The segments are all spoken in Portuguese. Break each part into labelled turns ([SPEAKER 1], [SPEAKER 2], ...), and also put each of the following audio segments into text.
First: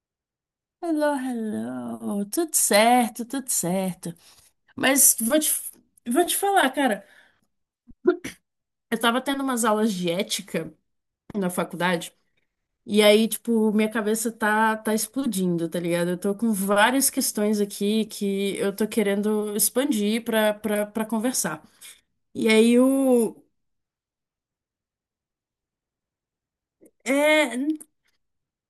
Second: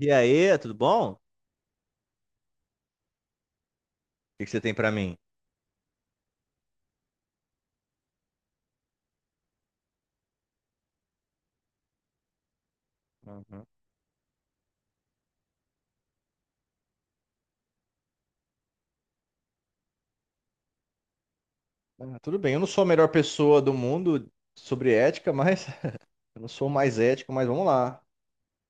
[SPEAKER 1] E aí, tudo bom?
[SPEAKER 2] Hello,
[SPEAKER 1] O
[SPEAKER 2] hello. Tudo certo, tudo certo.
[SPEAKER 1] que que você tem pra
[SPEAKER 2] Mas
[SPEAKER 1] mim?
[SPEAKER 2] vou te, vou te falar, cara. Eu tava tendo umas aulas de ética na faculdade, e aí,
[SPEAKER 1] Uhum.
[SPEAKER 2] tipo, minha cabeça tá explodindo, tá ligado? Eu tô com várias questões aqui que eu tô querendo expandir pra conversar.
[SPEAKER 1] Ah, tudo
[SPEAKER 2] E
[SPEAKER 1] bem, eu não
[SPEAKER 2] aí,
[SPEAKER 1] sou a melhor
[SPEAKER 2] o.
[SPEAKER 1] pessoa do mundo sobre ética, mas eu não sou o mais ético, mas
[SPEAKER 2] É.
[SPEAKER 1] vamos lá.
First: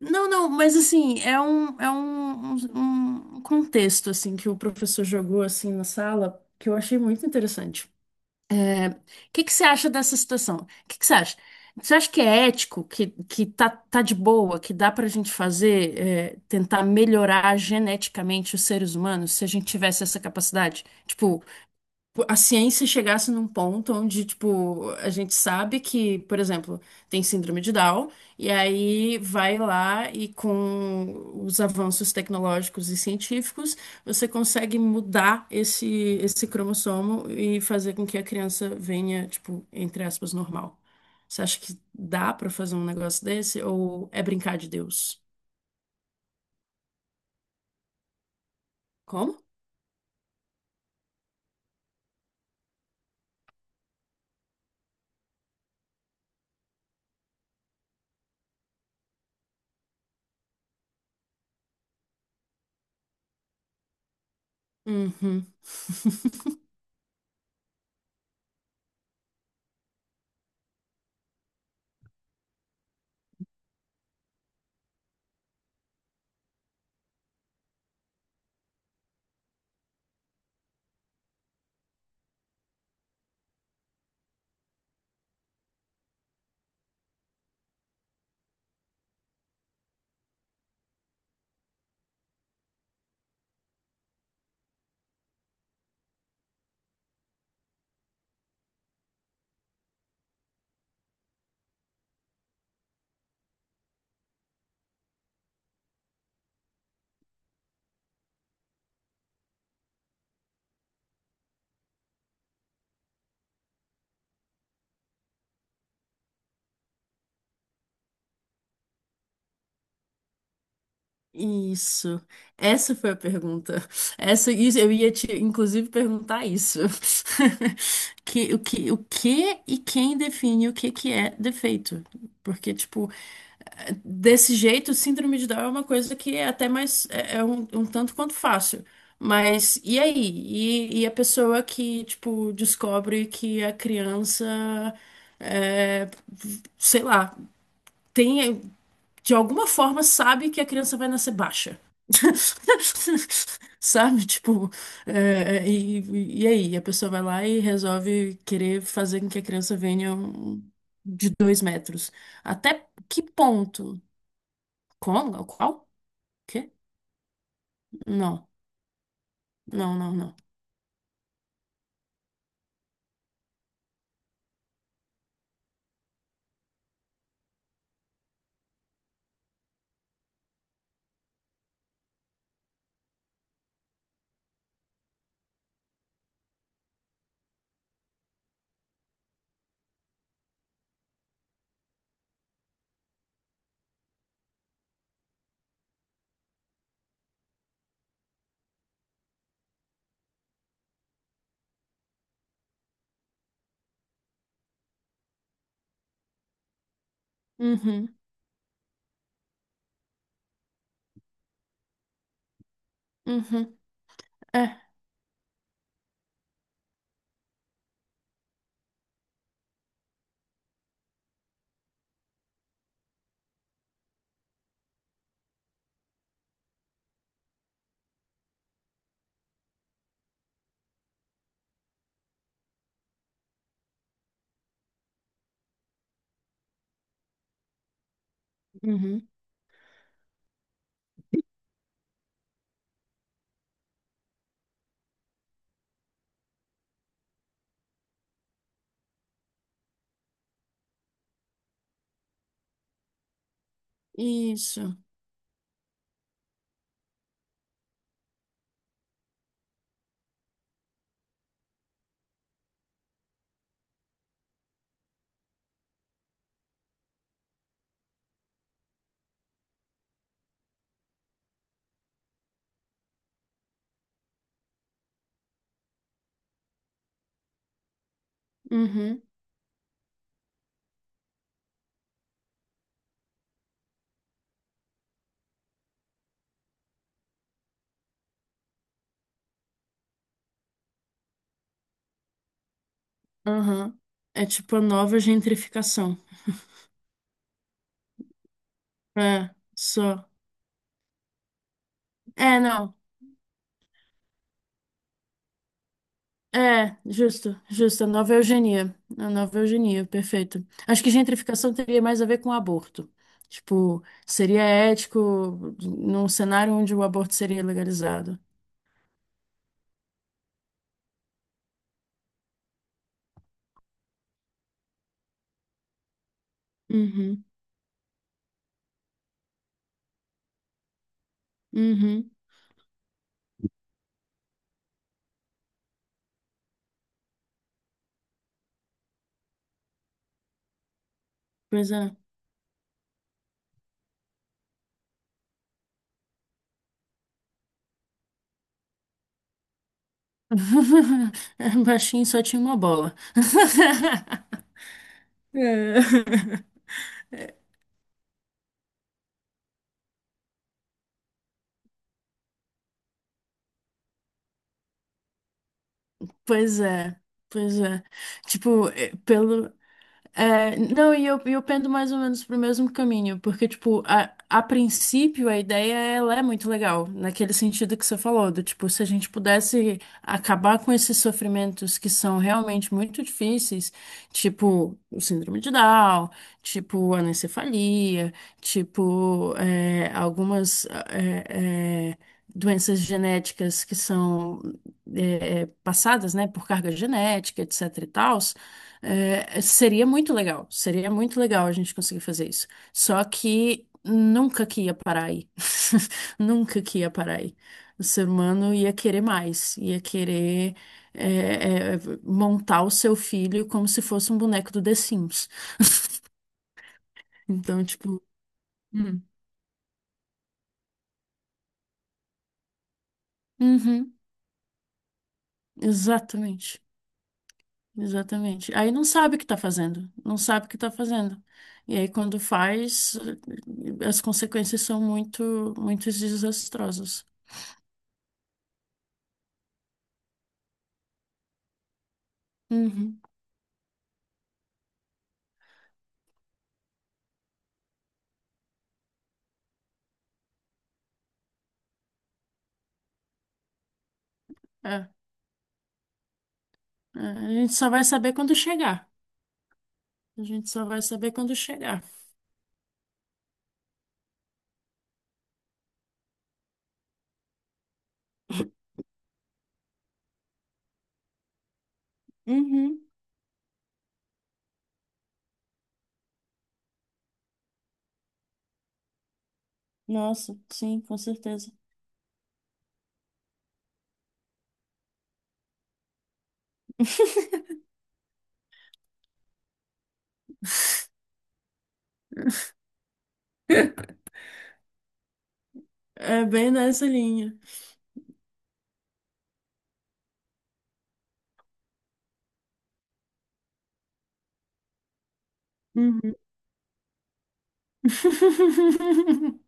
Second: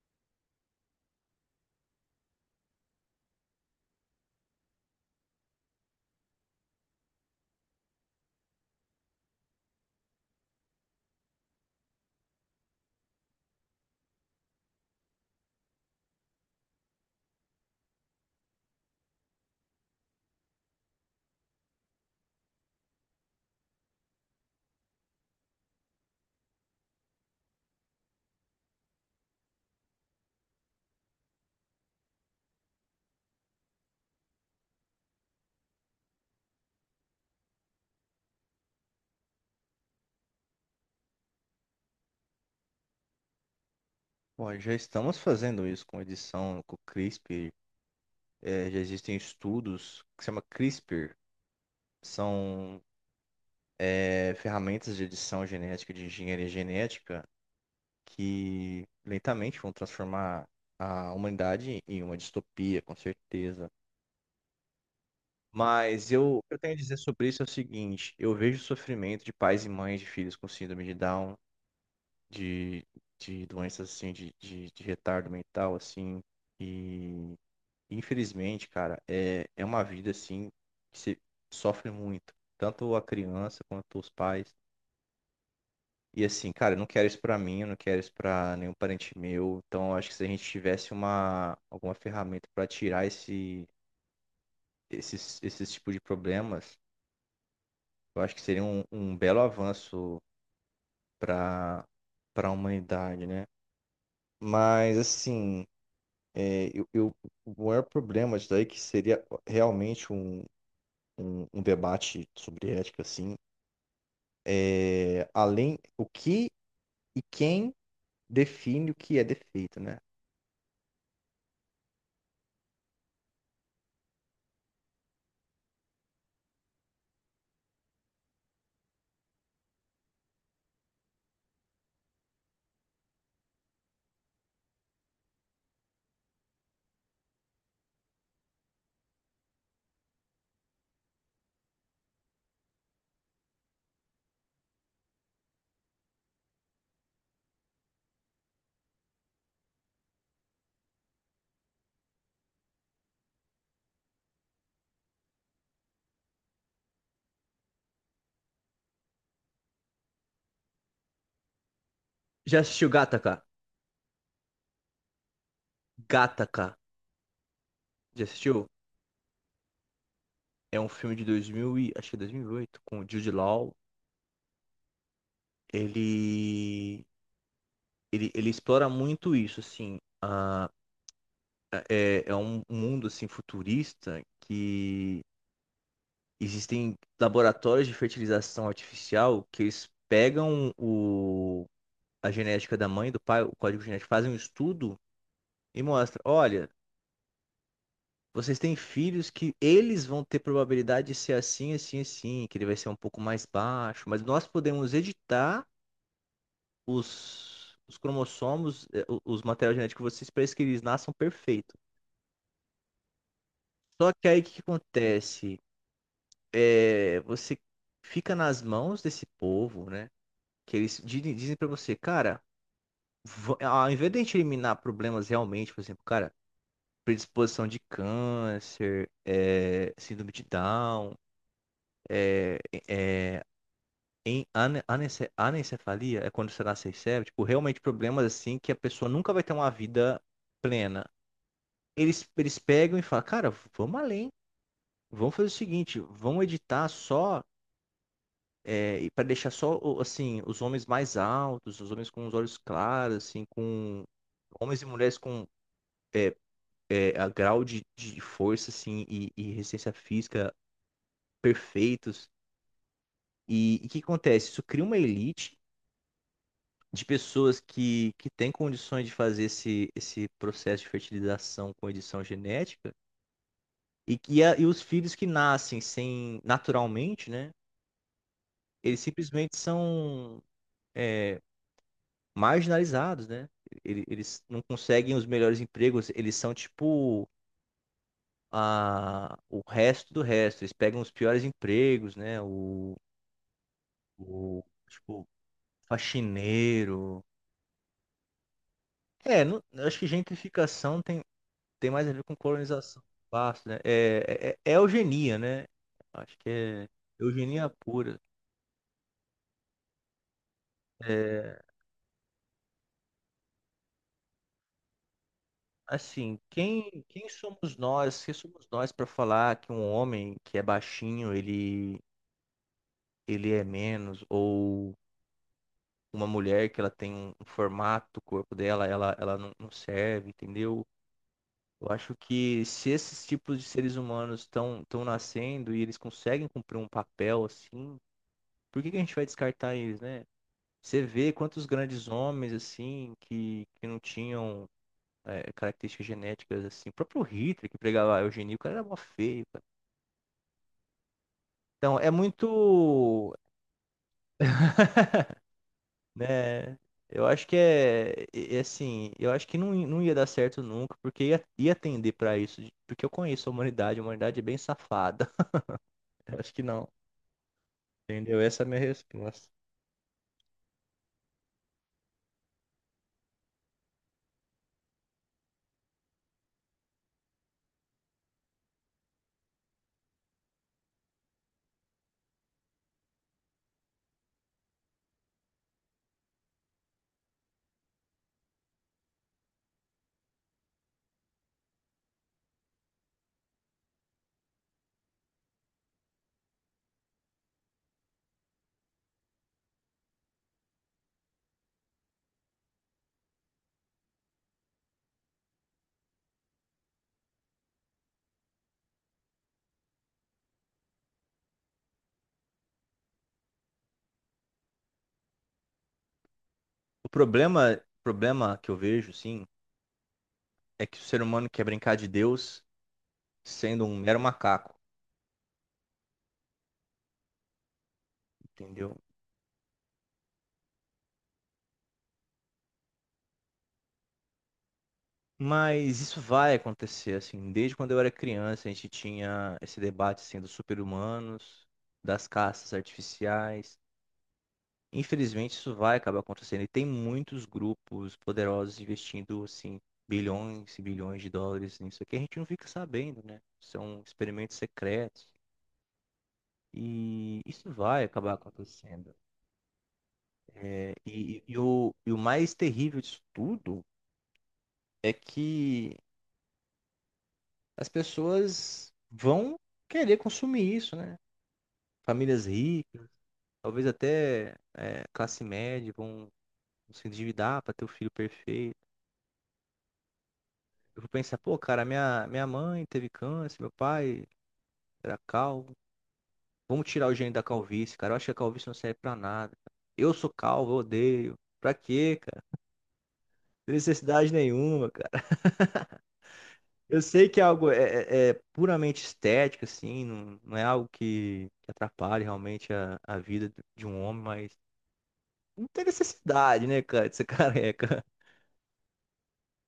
[SPEAKER 2] Não, não, mas assim, é um contexto, assim, que o professor jogou, assim, na sala, que eu achei muito interessante. O que que você acha dessa situação? O que que você acha? Você acha que é ético, que, que tá de boa, que dá pra gente fazer, tentar melhorar geneticamente os seres humanos se a gente tivesse essa capacidade? Tipo, a ciência chegasse num ponto onde, tipo, a gente sabe que, por exemplo, tem síndrome de Down, e aí vai lá e com os avanços tecnológicos e científicos, você consegue esse cromossomo e fazer com que a criança venha, tipo, entre aspas, normal. Você acha que dá pra fazer um negócio desse ou é
[SPEAKER 1] Bom,
[SPEAKER 2] brincar de
[SPEAKER 1] já estamos
[SPEAKER 2] Deus?
[SPEAKER 1] fazendo isso com edição, com CRISPR. É, já existem
[SPEAKER 2] Como?
[SPEAKER 1] estudos que se chama CRISPR. São, ferramentas de edição genética, de engenharia genética, que lentamente vão transformar a humanidade em uma distopia, com certeza.
[SPEAKER 2] Uhum.
[SPEAKER 1] Mas eu, o que eu tenho a dizer sobre isso é o seguinte: eu vejo o sofrimento de pais e mães de filhos com síndrome de Down, de, de doenças assim, de retardo mental, assim, e infelizmente, cara, é uma vida assim que se sofre muito, tanto a criança quanto os pais. E assim, cara, eu não quero isso pra mim, eu não quero isso pra nenhum parente meu. Então, eu acho que se a gente tivesse uma, alguma ferramenta pra tirar esse, esses tipos de problemas. Eu acho que seria um belo avanço para para a humanidade, né? Mas, assim, é, eu, eu- o maior problema disso daí é que seria realmente um debate sobre ética, assim, além o que e quem define o que é defeito, né?
[SPEAKER 2] Isso. Essa foi a pergunta. Essa, isso, eu ia te, inclusive, perguntar isso. O que e quem define o que que é defeito? Porque, tipo, desse jeito, síndrome de Down é uma coisa que é até mais, é um, um tanto quanto fácil. Mas, e aí? E a pessoa que, tipo, descobre que a criança, é, sei lá, tem de alguma forma sabe que a criança vai nascer baixa. Sabe? Tipo, e aí? A pessoa vai lá e resolve querer fazer com que a criança venha um- de dois metros.
[SPEAKER 1] Já
[SPEAKER 2] Até
[SPEAKER 1] assistiu
[SPEAKER 2] que
[SPEAKER 1] Gattaca?
[SPEAKER 2] ponto? Como? Qual? Quê?
[SPEAKER 1] Gattaca. Já
[SPEAKER 2] Não,
[SPEAKER 1] assistiu?
[SPEAKER 2] não, não, não.
[SPEAKER 1] É um filme de, acho que é 2008 com o Jude Law. Ele, ele explora muito isso, assim. É um mundo assim futurista que existem laboratórios de fertilização artificial que eles pegam a genética da mãe e do pai, o código genético, fazem um estudo e mostra, olha, vocês têm filhos que eles vão ter probabilidade de ser assim, assim, assim, que ele vai ser um pouco mais baixo, mas nós podemos editar os
[SPEAKER 2] Uhum,
[SPEAKER 1] cromossomos, os materiais genéticos de vocês para que eles nasçam perfeitos.
[SPEAKER 2] uhum,
[SPEAKER 1] Só que aí o que que
[SPEAKER 2] é,
[SPEAKER 1] acontece? Você fica nas mãos desse povo, né? Que eles dizem pra você, cara, ao invés de a gente eliminar problemas realmente, por exemplo, cara, predisposição de câncer, síndrome de Down, é, é, em anencefalia, é quando você nasce cérebro, tipo, realmente problemas assim que a pessoa
[SPEAKER 2] uhum.
[SPEAKER 1] nunca vai ter uma vida plena. Eles pegam e falam, cara, vamos além. Vamos fazer o seguinte, vamos editar só. É, e para deixar só, assim, os homens mais altos, os homens com os olhos claros, assim, com homens e
[SPEAKER 2] Isso,
[SPEAKER 1] mulheres com é, a grau de força, assim, e resistência física perfeitos. E o que acontece? Isso cria uma elite de pessoas que têm condições de fazer esse processo de fertilização com edição genética e que e os filhos que nascem sem naturalmente, né? Eles
[SPEAKER 2] uhum,
[SPEAKER 1] simplesmente são eh, marginalizados, né? Eles não conseguem os melhores empregos, eles são tipo o resto do resto. Eles pegam os piores empregos, né?
[SPEAKER 2] uhum. É
[SPEAKER 1] O
[SPEAKER 2] tipo a nova
[SPEAKER 1] Tipo,
[SPEAKER 2] gentrificação.
[SPEAKER 1] faxineiro. É,
[SPEAKER 2] É,
[SPEAKER 1] eu acho que
[SPEAKER 2] só.
[SPEAKER 1] gentrificação tem mais a ver com
[SPEAKER 2] É, não.
[SPEAKER 1] colonização do espaço, né? É eugenia, né? Acho que é
[SPEAKER 2] É, justo,
[SPEAKER 1] eugenia
[SPEAKER 2] justo. A
[SPEAKER 1] pura.
[SPEAKER 2] nova eugenia. A nova eugenia, perfeito. Acho que
[SPEAKER 1] É,
[SPEAKER 2] gentrificação teria mais a ver com aborto. Tipo, seria ético num
[SPEAKER 1] assim,
[SPEAKER 2] cenário onde o
[SPEAKER 1] quem
[SPEAKER 2] aborto seria
[SPEAKER 1] somos nós? Quem
[SPEAKER 2] legalizado.
[SPEAKER 1] somos nós para falar que um homem que é baixinho, ele é menos, ou uma mulher que ela tem um
[SPEAKER 2] Uhum,
[SPEAKER 1] formato, o corpo dela, ela não serve, entendeu? Eu acho
[SPEAKER 2] uhum.
[SPEAKER 1] que se esses tipos de seres humanos estão nascendo e eles conseguem cumprir um papel assim, por que que a gente vai descartar eles, né? Você vê quantos
[SPEAKER 2] Pois é.
[SPEAKER 1] grandes homens assim que não tinham características genéticas assim, o próprio Hitler que pregava a eugenia, o cara era mó feio, cara. Então, é
[SPEAKER 2] Baixinho só tinha uma bola.
[SPEAKER 1] muito
[SPEAKER 2] É.
[SPEAKER 1] né? Eu acho que é assim, eu acho que não, não ia dar certo nunca, porque ia tender pra isso, porque eu conheço a humanidade é bem safada. Eu acho que
[SPEAKER 2] Pois
[SPEAKER 1] não,
[SPEAKER 2] é, pois é.
[SPEAKER 1] entendeu? Essa é a minha
[SPEAKER 2] Tipo, é,
[SPEAKER 1] resposta.
[SPEAKER 2] pelo. É, não, e eu pendo mais ou menos pro mesmo caminho, porque, tipo, a princípio a ideia ela é muito legal, naquele sentido que você falou, do tipo, se a gente pudesse acabar com esses sofrimentos que são realmente muito difíceis, tipo o síndrome de Down, tipo anencefalia, tipo algumas é, é, doenças genéticas que são passadas, né, por carga genética, etc e tal. É, seria muito legal a gente conseguir fazer isso. Só que nunca que ia parar aí. Nunca que ia parar aí. O ser humano ia querer mais, ia querer é, é, montar o seu filho como se fosse um boneco do The Sims.
[SPEAKER 1] O problema,
[SPEAKER 2] Então, tipo,
[SPEAKER 1] problema que eu vejo,
[SPEAKER 2] Hum.
[SPEAKER 1] sim, é que o ser humano quer brincar de Deus sendo um
[SPEAKER 2] Uhum,
[SPEAKER 1] mero macaco,
[SPEAKER 2] exatamente, exatamente. Aí
[SPEAKER 1] entendeu?
[SPEAKER 2] não sabe o que tá fazendo, não sabe o que tá fazendo. E aí, quando faz, as consequências são muito,
[SPEAKER 1] Mas
[SPEAKER 2] muito
[SPEAKER 1] isso vai acontecer,
[SPEAKER 2] desastrosas.
[SPEAKER 1] assim, desde quando eu era criança, a gente tinha esse debate, assim, dos super-humanos, das caças
[SPEAKER 2] Uhum.
[SPEAKER 1] artificiais. Infelizmente, isso vai acabar acontecendo. E tem muitos grupos poderosos investindo, assim, bilhões e bilhões de dólares nisso aqui. A gente não fica sabendo, né? São experimentos
[SPEAKER 2] É,
[SPEAKER 1] secretos. E
[SPEAKER 2] a
[SPEAKER 1] isso
[SPEAKER 2] gente só
[SPEAKER 1] vai
[SPEAKER 2] vai
[SPEAKER 1] acabar
[SPEAKER 2] saber quando chegar.
[SPEAKER 1] acontecendo.
[SPEAKER 2] A gente só
[SPEAKER 1] É,
[SPEAKER 2] vai saber quando chegar.
[SPEAKER 1] e o mais terrível disso tudo é que as pessoas vão querer consumir isso, né? Famílias
[SPEAKER 2] Uhum.
[SPEAKER 1] ricas, talvez até classe média, vão se endividar para ter o filho perfeito.
[SPEAKER 2] Nossa, sim,
[SPEAKER 1] Eu vou
[SPEAKER 2] com
[SPEAKER 1] pensar, pô,
[SPEAKER 2] certeza.
[SPEAKER 1] cara, minha mãe teve câncer, meu pai era calvo. Vamos tirar o gene da calvície, cara. Eu acho que a calvície não serve pra nada. Eu sou calvo, eu odeio. Pra quê, cara? Não tem necessidade nenhuma, cara.
[SPEAKER 2] É bem
[SPEAKER 1] Eu
[SPEAKER 2] nessa
[SPEAKER 1] sei que é
[SPEAKER 2] linha.
[SPEAKER 1] algo é puramente estético, assim, não é algo que atrapalhe realmente a vida de um homem, mas não tem
[SPEAKER 2] Uhum.
[SPEAKER 1] necessidade, né, cara, de ser careca.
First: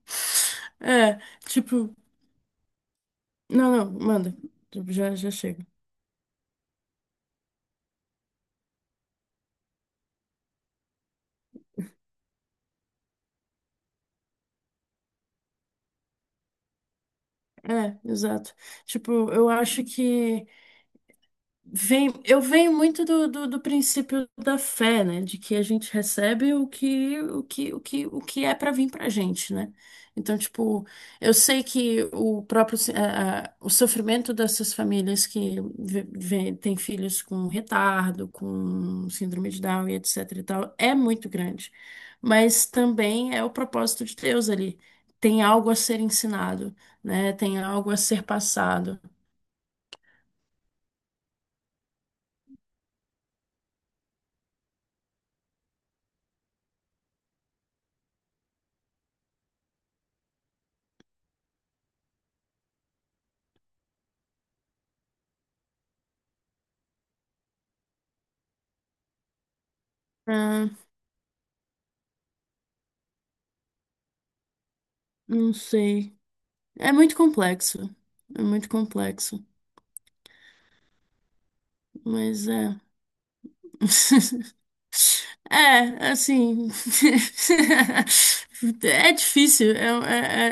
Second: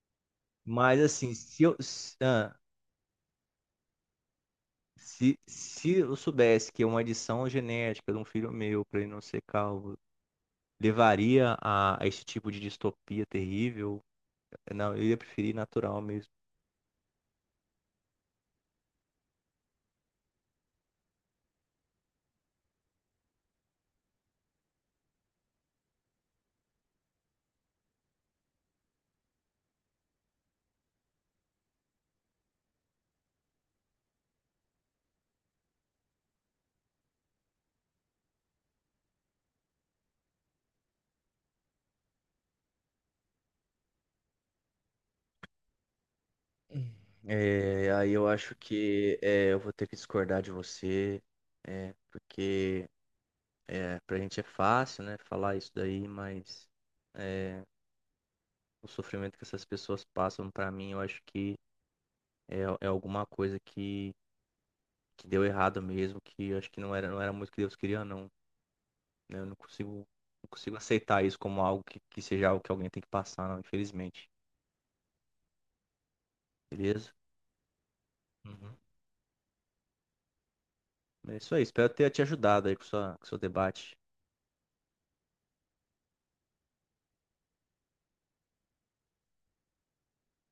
[SPEAKER 1] Mas
[SPEAKER 2] É,
[SPEAKER 1] assim, se eu.
[SPEAKER 2] tipo,
[SPEAKER 1] Se- ah,
[SPEAKER 2] não, não, manda. Tipo, já, já
[SPEAKER 1] Se,
[SPEAKER 2] chega.
[SPEAKER 1] se eu soubesse que uma adição genética de um filho meu para ele não ser calvo levaria a esse tipo de distopia terrível, não, eu ia preferir natural mesmo.
[SPEAKER 2] É, exato. Tipo, eu acho que vem, eu venho muito do princípio da fé, né? De que a gente recebe o que é para vir pra gente, né? Então, tipo, eu sei que o próprio se- a- o sofrimento dessas famílias que têm filhos com retardo, com síndrome de Down e etc e tal, é muito grande. Mas também é o propósito de Deus ali. Tem algo a ser ensinado, né? Tem algo
[SPEAKER 1] É,
[SPEAKER 2] a
[SPEAKER 1] aí
[SPEAKER 2] ser
[SPEAKER 1] eu acho
[SPEAKER 2] passado.
[SPEAKER 1] que eu vou ter que discordar de você, porque pra gente é fácil, né, falar isso daí, mas é, o sofrimento que essas pessoas passam, pra mim, eu acho que é alguma coisa que deu errado mesmo, que eu acho que não era muito que Deus queria, não. né? Eu não consigo, Não
[SPEAKER 2] Ah,
[SPEAKER 1] consigo aceitar isso como algo que seja algo que alguém tem que passar, não, infelizmente.
[SPEAKER 2] não sei. É
[SPEAKER 1] Beleza?
[SPEAKER 2] muito complexo. É muito
[SPEAKER 1] Uhum.
[SPEAKER 2] complexo.
[SPEAKER 1] É isso aí. Espero ter te
[SPEAKER 2] Mas
[SPEAKER 1] ajudado aí
[SPEAKER 2] é.
[SPEAKER 1] com seu debate.
[SPEAKER 2] É, assim. É difícil, é,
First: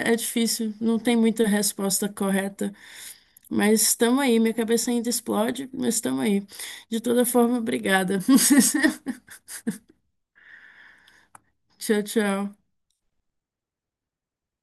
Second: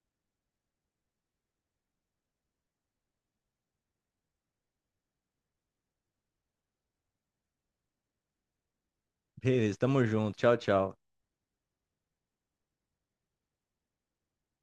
[SPEAKER 2] é, é difícil. Não tem muita resposta correta. Mas estamos aí. Minha cabeça ainda explode, mas estamos aí. De toda forma, obrigada.
[SPEAKER 1] Beleza, tamo junto. Tchau, tchau.
[SPEAKER 2] Tchau, tchau.